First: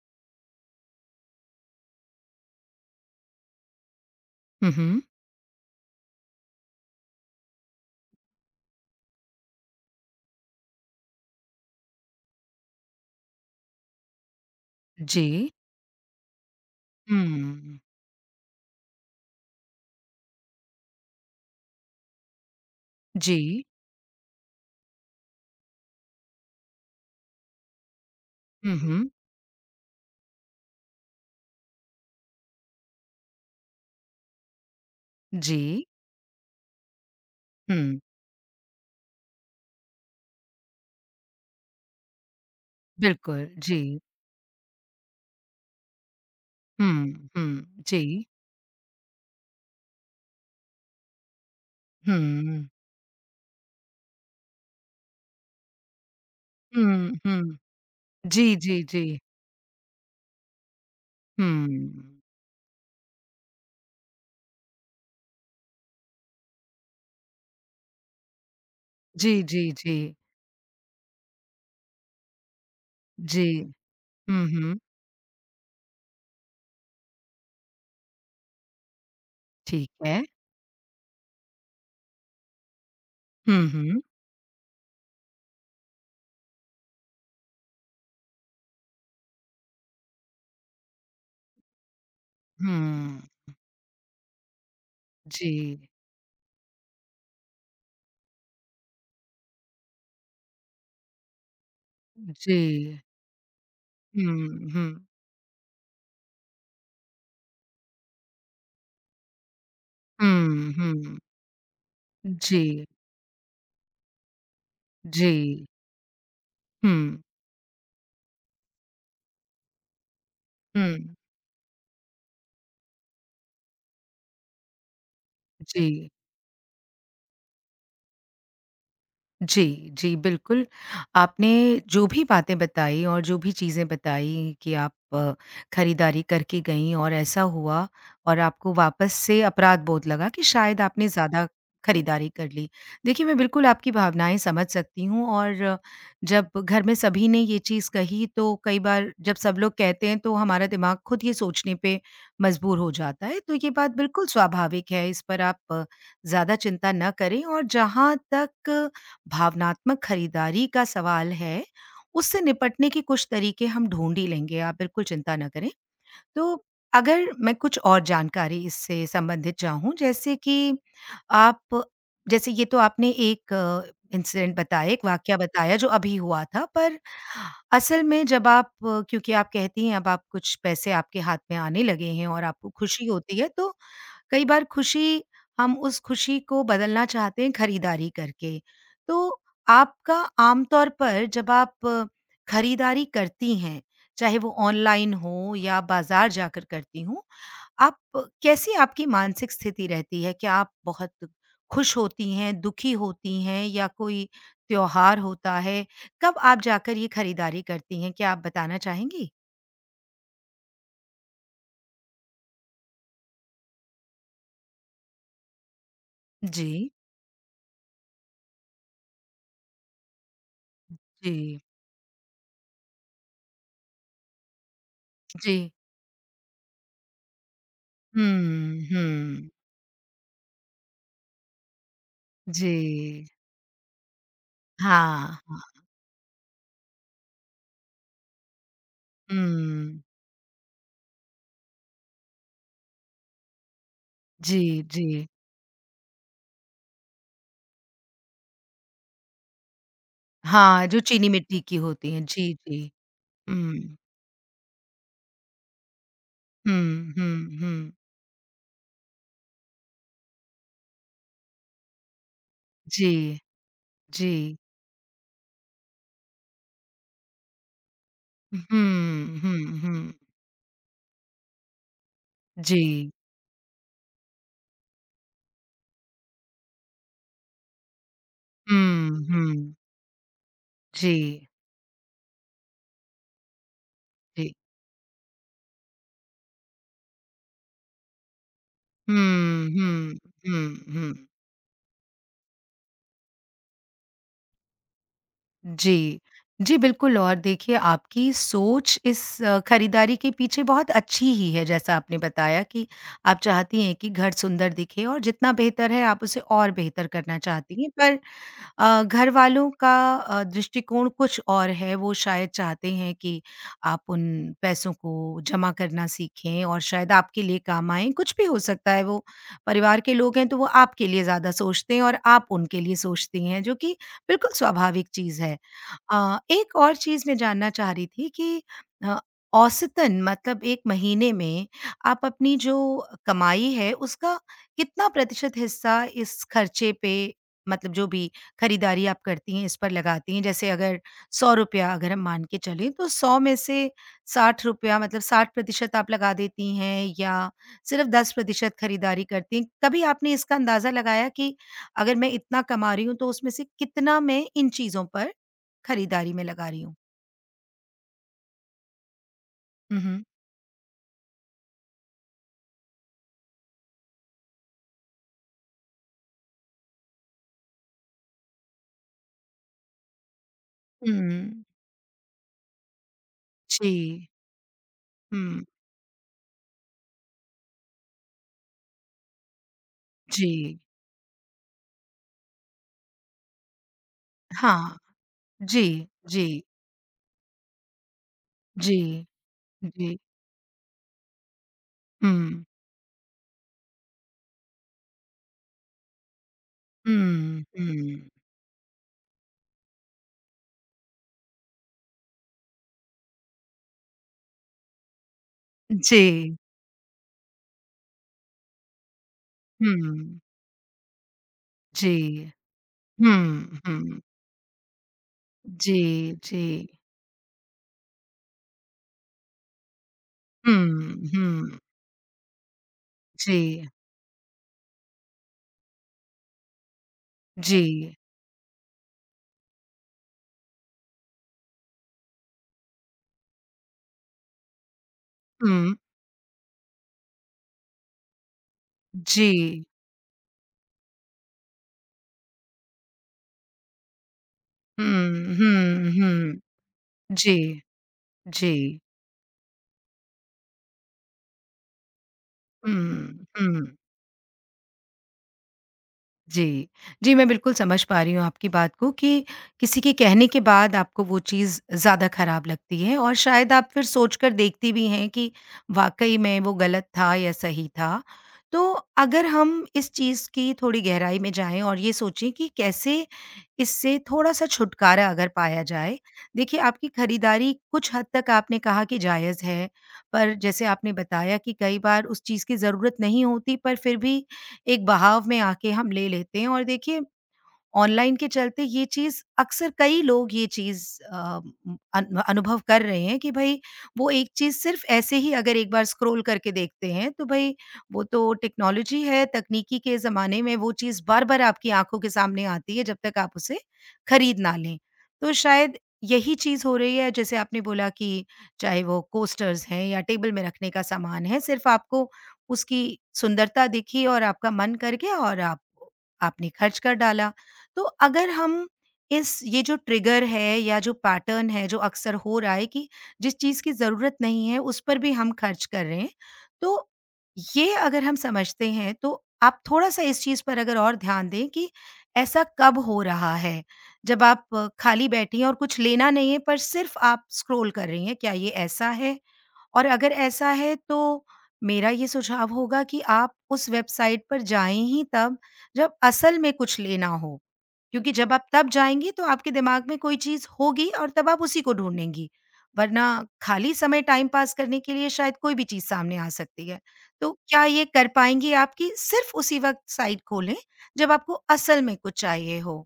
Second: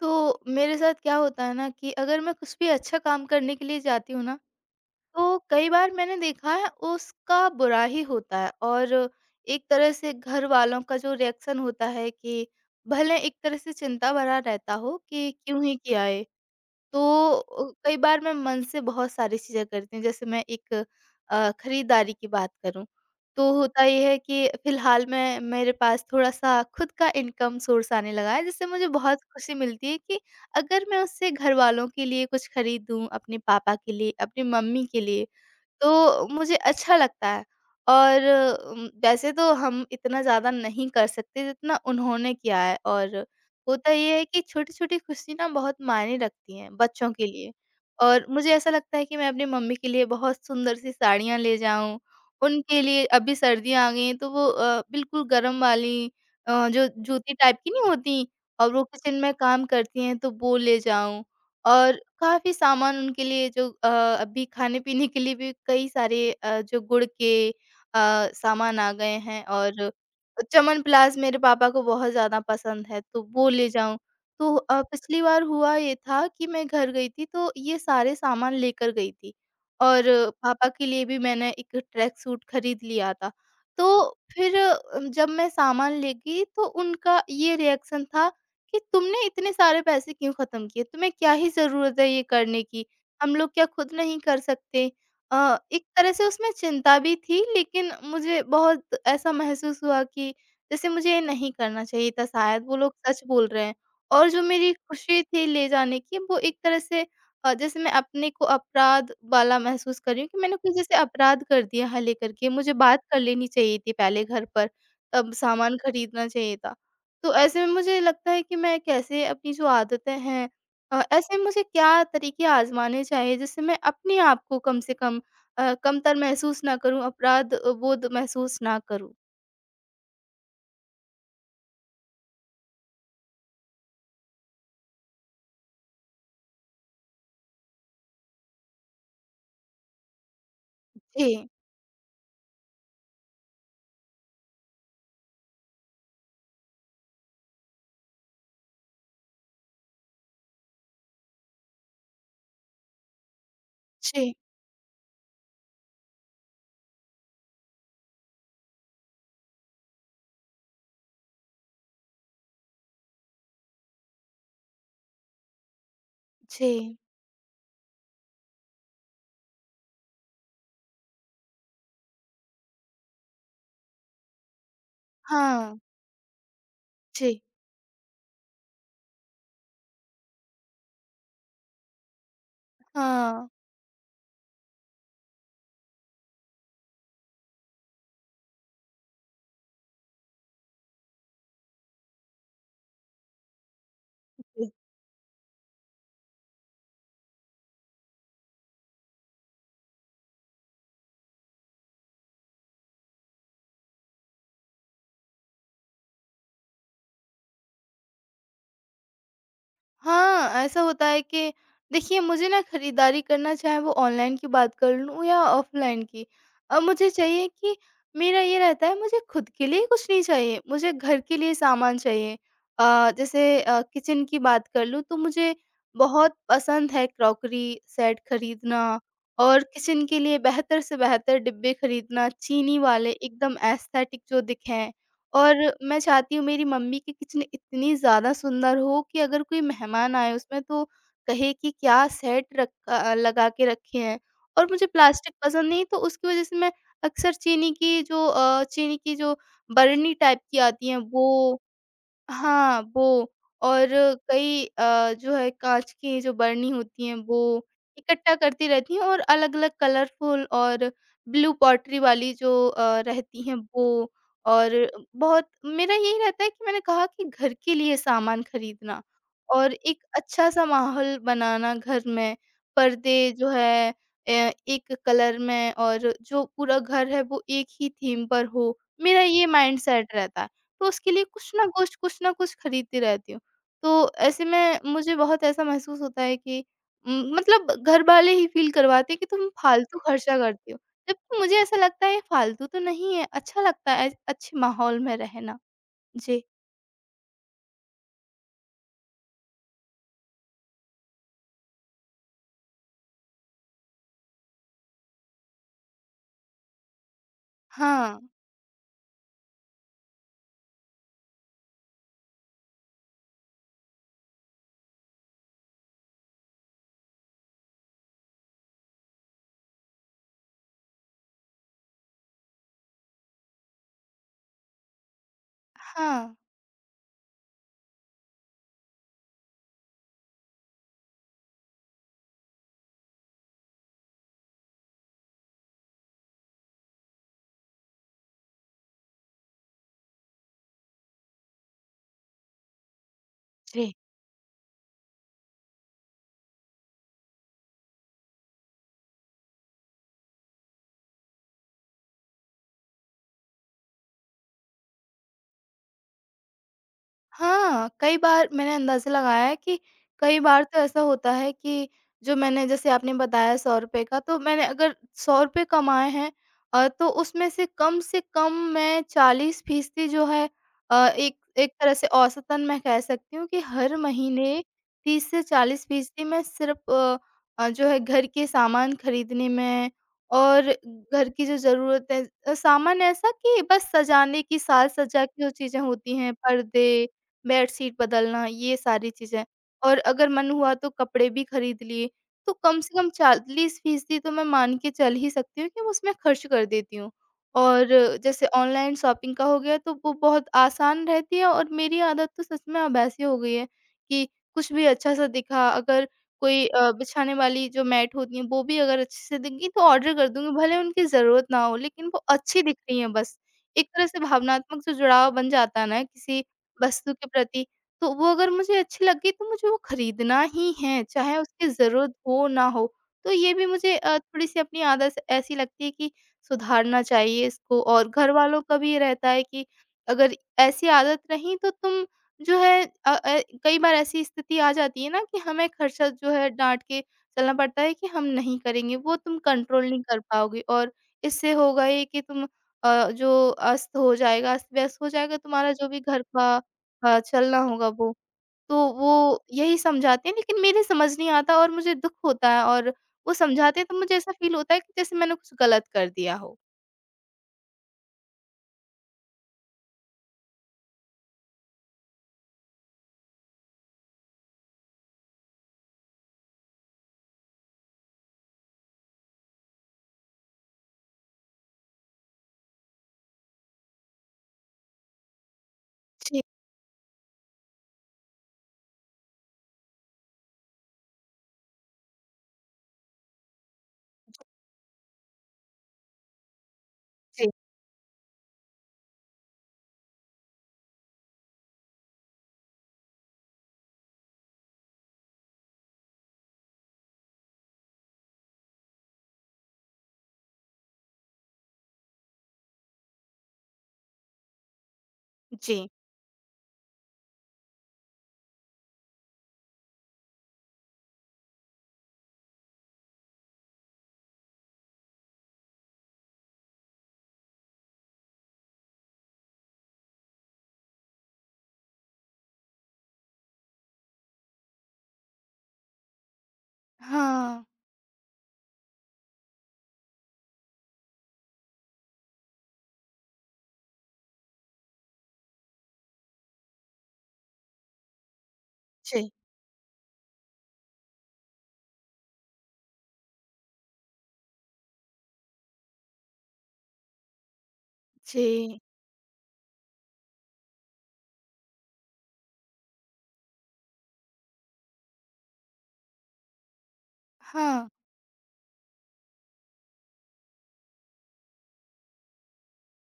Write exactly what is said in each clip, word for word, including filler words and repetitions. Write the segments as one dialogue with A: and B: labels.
A: तो मेरे साथ क्या होता है ना कि अगर मैं कुछ भी अच्छा काम करने के लिए जाती हूँ ना,
B: हुँ, हुँ।
A: तो कई बार मैंने देखा है उसका बुरा ही होता है, और एक तरह से घर वालों का जो रिएक्शन होता है कि भले एक तरह से चिंता भरा रहता हो कि
B: जी।
A: क्यों ही किया ये? तो अ,
B: हुँ।
A: कई बार मैं मन से बहुत सारी चीज़ें करती हूँ। जैसे मैं एक अ, खरीदारी की बात करूँ,
B: जी।
A: तो होता ये है कि फ़िलहाल मैं मेरे पास थोड़ा-सा खुद का इनकम सोर्स आने लगा है, जिससे
B: हुँ,
A: मुझे
B: हुँ।
A: बहुत खुशी मिलती है कि अगर मैं उससे घरवालों के लिए कुछ खरीदूँ, अपने पापा के लिए, अपनी मम्मी के लिए,
B: जी।
A: तो मुझे अच्छा लगता है।
B: हुँ।
A: और उम, वैसे तो हम इतना ज़्यादा नहीं कर सकते जितना उन्होंने किया है। और
B: बिल्कुल, जी।
A: होता ये है कि छोटी-छोटी खुशी ना बहुत मायने रखती हैं बच्चों के
B: हुँ,
A: लिए।
B: हुँ।
A: और
B: जी।
A: मुझे ऐसा लगता है कि मैं अपनी मम्मी के लिए बहुत सुंदर सी साड़ियाँ ले जाऊँ।
B: हुँ।
A: उनके लिए अभी सर्दियाँ आ गई हैं, तो वो अ, बिल्कुल गर्म वाली, अ, जो
B: हुँ,
A: जूती टाइप
B: हुँ।
A: की नहीं होती,
B: जी,
A: और
B: जी,
A: वो किचन
B: जी।
A: में काम करती हैं, तो वो ले जाऊँ। और
B: हुँ।
A: काफ़ी सामान उनके लिए जो अ, अभी खाने-पीने के लिए भी कई सारे अ, जो गुड़ के अ, सामान आ गए
B: जी,
A: हैं।
B: जी,
A: और
B: जी।
A: च्यवनप्राश मेरे पापा को बहुत ज़्यादा पसंद है, तो
B: जी।
A: वो ले जाऊँ।
B: हुँ,
A: तो
B: हुँ।
A: अ, पिछली बार हुआ ये था कि मैं घर गई थी, तो ये सारे सामान लेकर गई थी,
B: ठीक
A: और
B: है।
A: पापा के लिए भी मैंने एक ट्रैक सूट खरीद लिया था।
B: हुँ,
A: तो
B: हुँ।
A: फिर अ, जब मैं सामान ले गई, तो उनका ये रिएक्शन था कि तुमने इतने सारे पैसे क्यों ख़त्म किए? तुम्हें क्या ही ज़रूरत है ये करने की?
B: हुँ।
A: हम लोग क्या खुद नहीं कर सकते? अ,
B: जी।
A: एक तरह से उसमें चिंता भी थी, लेकिन मुझे बहुत ऐसा महसूस हुआ कि जैसे मुझे ये नहीं करना चाहिए था,
B: जी।
A: शायद वो लोग सच बोल रहे हैं। और जो
B: हुँ,
A: मेरी
B: हुँ।
A: खुशी थी ले जाने की, वो एक तरह से, अ, जैसे मैं अपने को अपराध वाला महसूस कर रही हूँ कि मैंने
B: हुँ,
A: कुछ जैसे
B: हुँ।
A: अपराध कर दिया है लेकर के। मुझे
B: जी।
A: बात कर लेनी चाहिए थी पहले घर पर, तब
B: जी।
A: सामान खरीदना चाहिए था।
B: हुँ।
A: तो ऐसे में मुझे लगता है कि मैं कैसे अपनी जो आदतें हैं, अ,
B: हुँ।
A: ऐसे में मुझे क्या तरीके आज़माने चाहिए, जिससे मैं अपने आप को कम से कम, अ,
B: जी।
A: कमतर महसूस ना करूँ, अपराध बोध महसूस ना करूँ?
B: जी, जी, बिल्कुल। आपने जो भी बातें बताई और जो भी चीज़ें बताई कि आप अ, खरीदारी करके गईं और ऐसा हुआ और आपको वापस से अपराध-बोध लगा कि शायद आपने ज़्यादा
A: जी,
B: खरीदारी कर ली। देखिए, मैं बिल्कुल आपकी भावनाएँ समझ सकती हूँ और जब घर में सभी ने ये चीज़ कही तो कई बार जब सब लोग कहते हैं तो हमारा दिमाग खुद ये सोचने पे मजबूर हो जाता है। तो ये बात बिल्कुल
A: जी,
B: स्वाभाविक है, इस पर आप अ, ज़्यादा चिंता ना करें और जहाँ तक भावनात्मक खरीदारी का सवाल है, उससे निपटने के कुछ तरीके हम ढूँढ ही लेंगे, आप बिल्कुल चिंता ना करें। तो
A: जी।
B: अगर मैं कुछ और जानकारी इससे संबंधित चाहूँ जैसे कि आप जैसे ये तो आपने एक इंसिडेंट बताया, एक वाकया बताया
A: हाँ,
B: जो अभी हुआ था, पर
A: जी,
B: असल में जब आप क्योंकि आप कहती हैं अब आप कुछ पैसे आपके हाथ में आने लगे हैं और आपको खुशी होती
A: हाँ।
B: है तो कई बार खुशी हम उस खुशी को बदलना चाहते हैं खरीदारी करके। तो आपका आमतौर पर जब आप अ, खरीदारी करती हैं, चाहे वो ऑनलाइन हो या बाज़ार जाकर करती हों, आप कैसी आपकी मानसिक स्थिति रहती है? क्या आप बहुत खुश होती हैं, दुखी होती हैं या कोई त्योहार होता है? कब आप जाकर ये खरीदारी करती हैं? क्या आप बताना चाहेंगी?
A: हाँ, ऐसा होता है कि देखिए, मुझे ना खरीदारी करना चाहे वो ऑनलाइन की बात कर लूँ या ऑफलाइन की। अब
B: जी,
A: मुझे चाहिए कि मेरा ये रहता है, मुझे खुद के लिए कुछ नहीं चाहिए, मुझे घर के लिए
B: जी,
A: सामान चाहिए। अ, जैसे अ, किचन की बात कर लूँ, तो मुझे
B: जी।
A: बहुत पसंद है क्रॉकरी सेट
B: हुँ,
A: खरीदना,
B: हुँ।
A: और किचन के लिए बेहतर से बेहतर डिब्बे खरीदना,
B: जी।
A: चीनी वाले एकदम एस्थेटिक जो दिखें। और
B: हाँ,
A: मैं चाहती हूँ मेरी मम्मी की किचन इतनी ज़्यादा सुंदर हो कि अगर कोई
B: हुँ।
A: मेहमान आए उसमें, तो कहे कि क्या सेट रखा, लगा के रखे हैं।
B: जी,
A: और मुझे
B: जी।
A: प्लास्टिक पसंद नहीं, तो उसकी वज़ह से मैं अक्सर चीनी की जो अ, चीनी की जो बरनी टाइप की
B: हाँ,
A: आती है
B: जो
A: वो।
B: चीनी मिट्टी की होती हैं। जी,
A: हाँ,
B: जी।
A: वो। और
B: हुँ।
A: कई अ, जो है काँच की जो बरनी होती
B: हुँ,
A: हैं,
B: हुँ,
A: वो
B: हुँ।
A: इकट्ठा करती रहती हैं, और अलग-अलग कलरफुल, और ब्लू पॉटरी वाली जो अ,
B: जी,
A: रहती हैं वो।
B: जी।
A: और बहुत मेरा यही रहता है कि मैंने कहा कि घर के लिए सामान खरीदना,
B: हुँ, हुँ,
A: और एक
B: हुँ।
A: अच्छा-सा माहौल बनाना घर में,
B: जी।
A: पर्दे जो है अ, एक कलर में, और जो पूरा घर है वो एक ही थीम पर हो,
B: हुँ,
A: मेरा ये
B: हुँ।
A: माइंडसेट रहता है। तो उसके लिए
B: जी,
A: कुछ ना कुछ, कुछ ना कुछ खरीदती रहती हूँ। तो ऐसे
B: जी।
A: में मुझे बहुत ऐसा महसूस होता है कि उम, मतलब घर वाले ही फ़ील करवाते हैं कि तुम
B: हुँ,
A: फालतू
B: हुँ,
A: खर्चा करती
B: हुँ,
A: हो।
B: हुँ।
A: जबकि मुझे ऐसा लगता है फालतू तो नहीं है, अच्छा लगता है अच्छे माहौल में रहना।
B: जी।
A: जी।
B: जी, बिल्कुल और देखिए आपकी सोच इस अ, खरीदारी के पीछे बहुत अच्छी ही है जैसा आपने बताया कि आप चाहती हैं कि घर सुंदर दिखे और जितना बेहतर है आप उसे और बेहतर करना चाहती हैं
A: हाँ,
B: पर अ, घर वालों का अ, दृष्टिकोण कुछ और है, वो शायद चाहते हैं कि आप उन पैसों को जमा करना सीखें और शायद आपके लिए काम आएँ, कुछ भी हो सकता है वो परिवार के लोग हैं तो वो आपके लिए ज़्यादा सोचते हैं और आप उनके लिए सोचती हैं, जो कि बिल्कुल स्वाभाविक चीज़ है।
A: हाँ।
B: अ, एक और चीज़ मैं जानना चाह रही थी कि अ, औसतन मतलब एक महीने में आप अपनी जो कमाई है उसका कितना प्रतिशत हिस्सा इस खर्चे पे मतलब जो भी खरीदारी आप करती हैं इस पर लगाती हैं जैसे अगर ₹सौ अगर हम मान के चलें तो सौ में से
A: जी।
B: ₹साठ मतलब साठ प्रतिशत आप लगा देती हैं या सिर्फ़ दस प्रतिशत खरीदारी करती हैं? कभी आपने इसका अंदाज़ा लगाया कि अगर मैं इतना कमा रही हूँ तो उसमें से कितना मैं इन चीज़ों पर खरीदारी में लगा रही हूँ?
A: हाँ, कई बार मैंने अंदाज़ा लगाया है कि
B: हुँ, हुँ।
A: कई बार तो ऐसा होता है कि जो मैंने, जैसे आपने बताया ₹सौ रुपये का, तो मैंने अगर ₹सौ रुपये कमाए हैं, अ, तो उसमें से कम से कम मैं चालीस परसेंट जो है, अ, एक
B: हुँ।
A: एक तरह से औसतन मैं कह सकती हूँ कि हर
B: जी।
A: महीने तीस से
B: हुँ।
A: चालीस परसेंट मैं सिर्फ़ अ अ, जो है घर के सामान खरीदने में, और
B: जी।
A: घर की जो ज़रूरत है, अ, सामान ऐसा, कि बस सजाने की,
B: हाँ।
A: साज-सज्जा की जो चीज़ें
B: जी,
A: होती हैं,
B: जी,
A: पर्दे, बेडशीट बदलना, ये
B: जी,
A: सारी चीज़ें। और
B: जी।
A: अगर मन हुआ तो कपड़े भी खरीद लिए। तो
B: हुँ।
A: कम से कम चालीस परसेंट तो मैं मान के चल ही सकती हूँ कि मैं उसमें खर्च कर देती हूँ।
B: हुँ,
A: और
B: हुँ।
A: जैसे ऑनलाइन शॉपिंग का हो गया, तो वो बहुत आसान रहती है, और मेरी आदत तो सच में अब ऐसी हो गई है कि कुछ भी अच्छा-सा दिखा, अगर
B: जी।
A: कोई अ, बिछाने वाली जो मैट होती हैं वो भी अगर अच्छे से दिख गई, तो ऑर्डर कर
B: हुँ।
A: दूँगी, भले उनकी ज़रूरत ना हो, लेकिन
B: जी।
A: वो अच्छी दिख रही हैं बस।
B: हुँ,
A: एक तरह से
B: हुँ।
A: भावनात्मक जो जुड़ाव बन जाता है
B: जी,
A: ना किसी
B: जी।
A: वस्तु के प्रति, तो वो अगर मुझे अच्छी लगी, तो मुझे वो खरीदना ही है,
B: हुँ,
A: चाहे उसकी
B: हुँ।
A: ज़रूरत हो ना हो। तो ये भी
B: जी,
A: मुझे अ, थोड़ी-सी अपनी आदत ऐसी लगती है कि सुधारना चाहिए इसको, और
B: जी।
A: घरवालों का भी ये रहता है कि अगर ऐसी आदत रही, तो तुम जो है, अ अ, कई बार ऐसी स्थिति आ जाती है ना कि हमें
B: हुँ,
A: खर्चा जो है डाँट के चलना पड़ता है कि हम नहीं करेंगे, वो तुम
B: जी।
A: कंट्रोल नहीं कर पाओगे। और इससे होगा ये कि तुम अ, जो अस्त हो जाएगा, अस्त-व्यस्त हो जाएगा
B: हुँ,
A: तुम्हारा जो भी
B: हुँ,
A: घर का
B: हुँ।
A: अ,
B: जी,
A: चलना होगा वो। तो
B: जी।
A: वो यही समझाते हैं, लेकिन मेरे समझ नहीं आता, और मुझे दुःख होता है, और वो
B: हुँ,
A: समझाते हैं
B: हुँ।
A: तो मुझे ऐसा फ़ील होता है कि जैसे मैंने कुछ गलत कर दिया हो।
B: जी। जी, मैं बिल्कुल समझ पा रही हूँ आपकी बात को कि किसी के कहने के बाद आपको वो चीज़ ज़्यादा ख़राब लगती है और शायद आप फिर सोचकर देखती भी हैं कि वाक़ई में वो गलत था या सही था। तो अगर हम इस चीज़ की थोड़ी गहराई में जाएँ और ये सोचें कि कैसे इससे थोड़ा-सा छुटकारा अगर पाया जाए।
A: जी,
B: देखिए, आपकी खरीदारी कुछ हद तक आपने कहा कि जायज़ है, पर जैसे आपने बताया कि कई बार उस चीज़ की ज़रूरत नहीं होती पर फिर भी एक बहाव में आके हम ले लेते हैं और देखिए
A: जी।
B: ऑनलाइन के चलते ये चीज़ अक्सर कई लोग ये चीज़ अ, अन अनुभव कर रहे हैं कि भई वो एक चीज़ सिर्फ़ ऐसे ही अगर एक बार स्क्रॉल करके देखते हैं, तो भई वो तो टेक्नोलॉजी है, तकनीकी के ज़माने में वो चीज़ बार-बार आपकी आँखों के सामने आती है, जब तक आप उसे खरीद ना लें। तो
A: जी।
B: शायद यही चीज़ हो रही है, जैसे आपने बोला कि चाहे वो कोस्टर्स हैं या टेबल में रखने का सामान है, सिर्फ़ आपको उसकी सुंदरता दिखी और आपका मन कर गया और आप आपने खर्च कर डाला। तो अगर हम इस ये जो ट्रिगर है या जो पैटर्न है जो अक्सर हो रहा है कि जिस चीज़ की ज़रूरत नहीं है उस पर भी हम खर्च कर रहे हैं, तो
A: हाँ।
B: ये अगर हम समझते हैं तो आप थोड़ा-सा इस चीज़ पर अगर और ध्यान दें कि ऐसा कब हो रहा है? जब आप अ, खाली बैठी हैं और कुछ लेना नहीं है पर सिर्फ़ आप स्क्रॉल कर रही हैं, क्या ये ऐसा
A: जी।
B: है? और अगर ऐसा है तो मेरा ये सुझाव होगा कि आप उस वेबसाइट पर जाएँ ही तब जब असल में कुछ लेना हो। क्योंकि जब आप
A: जी।
B: तब जाएँगी तो आपके दिमाग में कोई चीज़ होगी और तब आप उसी को ढूँढेंगी। वरना खाली समय टाइम पास करने के लिए शायद कोई भी चीज़ सामने आ सकती है। तो क्या
A: हाँ।
B: ये कर पाएँगी आप कि सिर्फ़ उसी वक़्त साइट खोलें जब आपको असल में कुछ चाहिए हो?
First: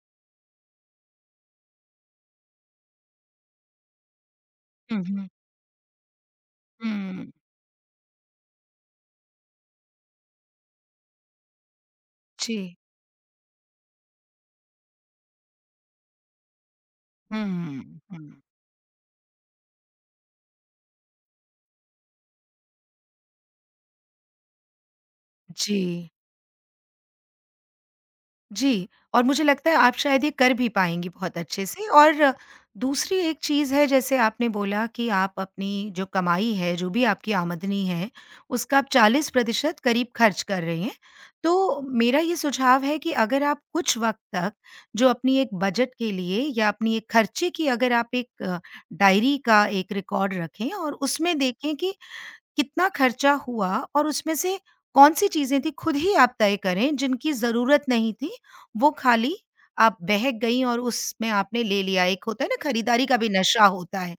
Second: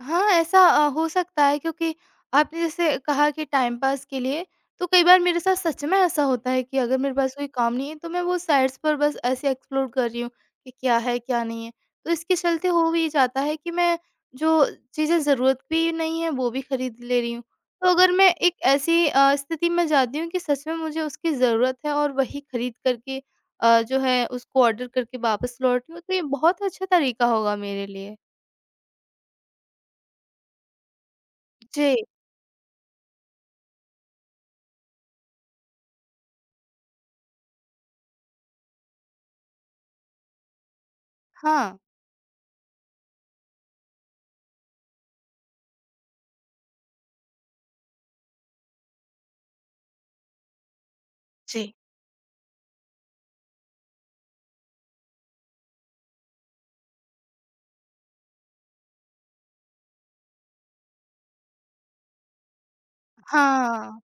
A: हाँ, ऐसा अ, हो सकता है, क्योंकि आपने जैसे कहा कि टाइम पास के लिए, तो
B: हुँ,
A: कई बार
B: हुँ।
A: मेरे साथ सच में ऐसा होता है कि अगर मेरे
B: हुँ।
A: पास कोई काम नहीं है, तो मैं वो साइट्स पर बस ऐसे एक्सप्लोर कर रही हूँ कि क्या है, क्या नहीं है। तो इसके
B: जी।
A: चलते हो भी जाता है कि मैं जो चीज़ें ज़रूरत भी नहीं है, वो भी खरीद ले रही हूँ।
B: हुँ,
A: तो अगर मैं
B: हुँ।
A: एक ऐसी अ, स्थिति में जाती हूँ कि सच में मुझे उसकी ज़रूरत है, और वही खरीद कर के, अ, जो है उसको ऑर्डर करके वापस लौट रही हूँ,
B: जी।
A: तो ये बहुत अच्छा तरीका होगा मेरे लिए।
B: जी, और मुझे लगता है आप शायद ये कर भी पाएँगी बहुत अच्छे से
A: जी,
B: और दूसरी एक चीज़ है जैसे आपने बोला कि आप अपनी जो कमाई है, जो भी आपकी आमदनी है, उसका आप चालीस प्रतिशत करीब खर्च कर रही हैं।
A: हाँ।
B: तो मेरा ये सुझाव है कि अगर आप कुछ वक़्त तक जो अपनी एक बजट के लिए या अपनी एक खर्चे की अगर आप एक अ, डायरी का एक रिकॉर्ड रखें और उसमें
A: जी।
B: देखें कि कितना खर्चा हुआ और उसमें से कौन-सी चीज़ें थी खुद ही आप तय करें जिनकी ज़रूरत नहीं थी, वो खाली आप बहक गईं और उसमें आपने ले लिया। एक होता है ना खरीदारी का भी नशा
A: हाँ,
B: होता है।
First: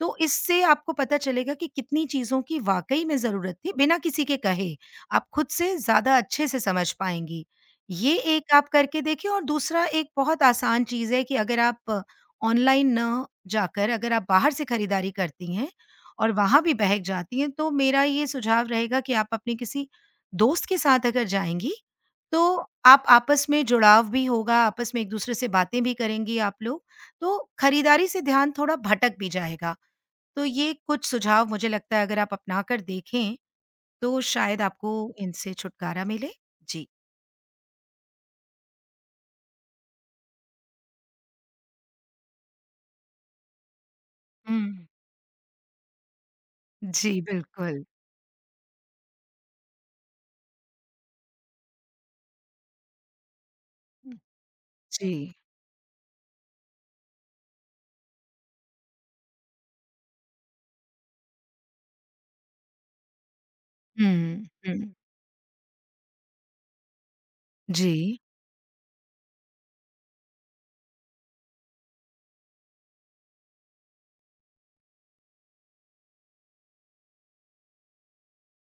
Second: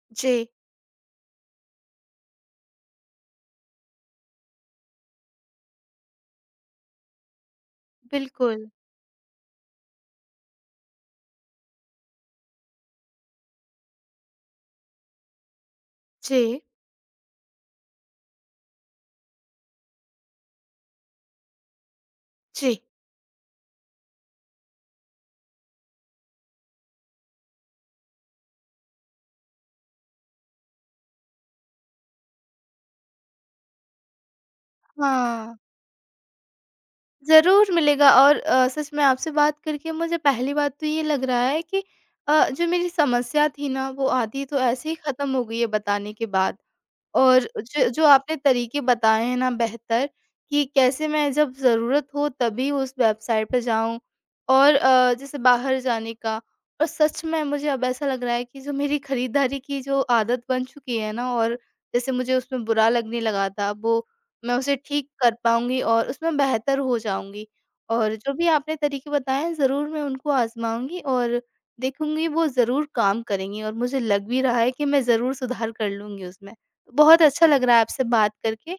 B: तो
A: जी,
B: इससे आपको पता चलेगा कि कितनी चीज़ों की वाक़ई में ज़रूरत थी, बिना किसी के कहे। आप खुद से ज़्यादा अच्छे से समझ पाएँगी। ये एक
A: बिल्कुल।
B: आप करके देखिए और दूसरा एक बहुत आसान चीज़ है कि अगर आप ऑनलाइन ना जाकर अगर आप बाहर से खरीदारी करती हैं और
A: जी,
B: वहाँ भी बहक जाती हैं, तो मेरा ये सुझाव रहेगा कि आप अपने किसी दोस्त के साथ अगर जाएँगी, तो
A: जी।
B: आप आपस में जुड़ाव भी होगा, आपस में एक-दूसरे से बातें भी करेंगी आप लोग, तो खरीदारी से ध्यान थोड़ा भटक भी जाएगा। तो ये कुछ सुझाव मुझे लगता है अगर आप अपना कर देखें, तो शायद आपको इनसे
A: हाँ,
B: छुटकारा मिले। जी।
A: ज़रूर मिलेगा, और अ, सच में आपसे बात करके मुझे पहली बात तो ये लग रहा है कि अ, जो मेरी समस्या थी ना, वो आधी तो
B: हुँ।
A: ऐसे ही ख़त्म हो गई है बताने के बाद।
B: जी,
A: और
B: बिल्कुल।
A: जो जो आपने तरीके बताए हैं ना बेहतर, कि कैसे मैं जब ज़रूरत हो तभी उस वेबसाइट पे जाऊँ,
B: हुँ।
A: और
B: जी।
A: अ, जैसे बाहर जाने का। और सच में मुझे अब ऐसा लग रहा है कि जो मेरी खरीदारी की जो आदत बन चुकी है ना, और जैसे मुझे उसमें बुरा लगने लगा था, अब वो
B: हुँ,
A: मैं उसे
B: हुँ।
A: ठीक कर पाऊँगी, और उसमें बेहतर हो जाऊँगी। और
B: जी,
A: जो भी आपने तरीके बताए हैं, ज़रूर मैं उनको आज़माऊँगी और देखूँगी, वो ज़रूर काम करेंगी, और मुझे लग भी रहा है कि मैं ज़रूर सुधार कर लूँगी उसमें। बहुत अच्छा लग रहा है आपसे बात करके,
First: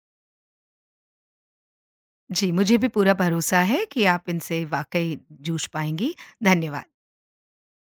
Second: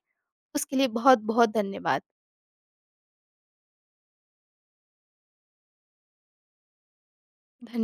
A: उसके लिए बहुत-बहुत धन्यवाद।
B: जी, मुझे भी पूरा भरोसा है कि आप इनसे वाक़ई जूझ पाएँगी। धन्यवाद।
A: धन्य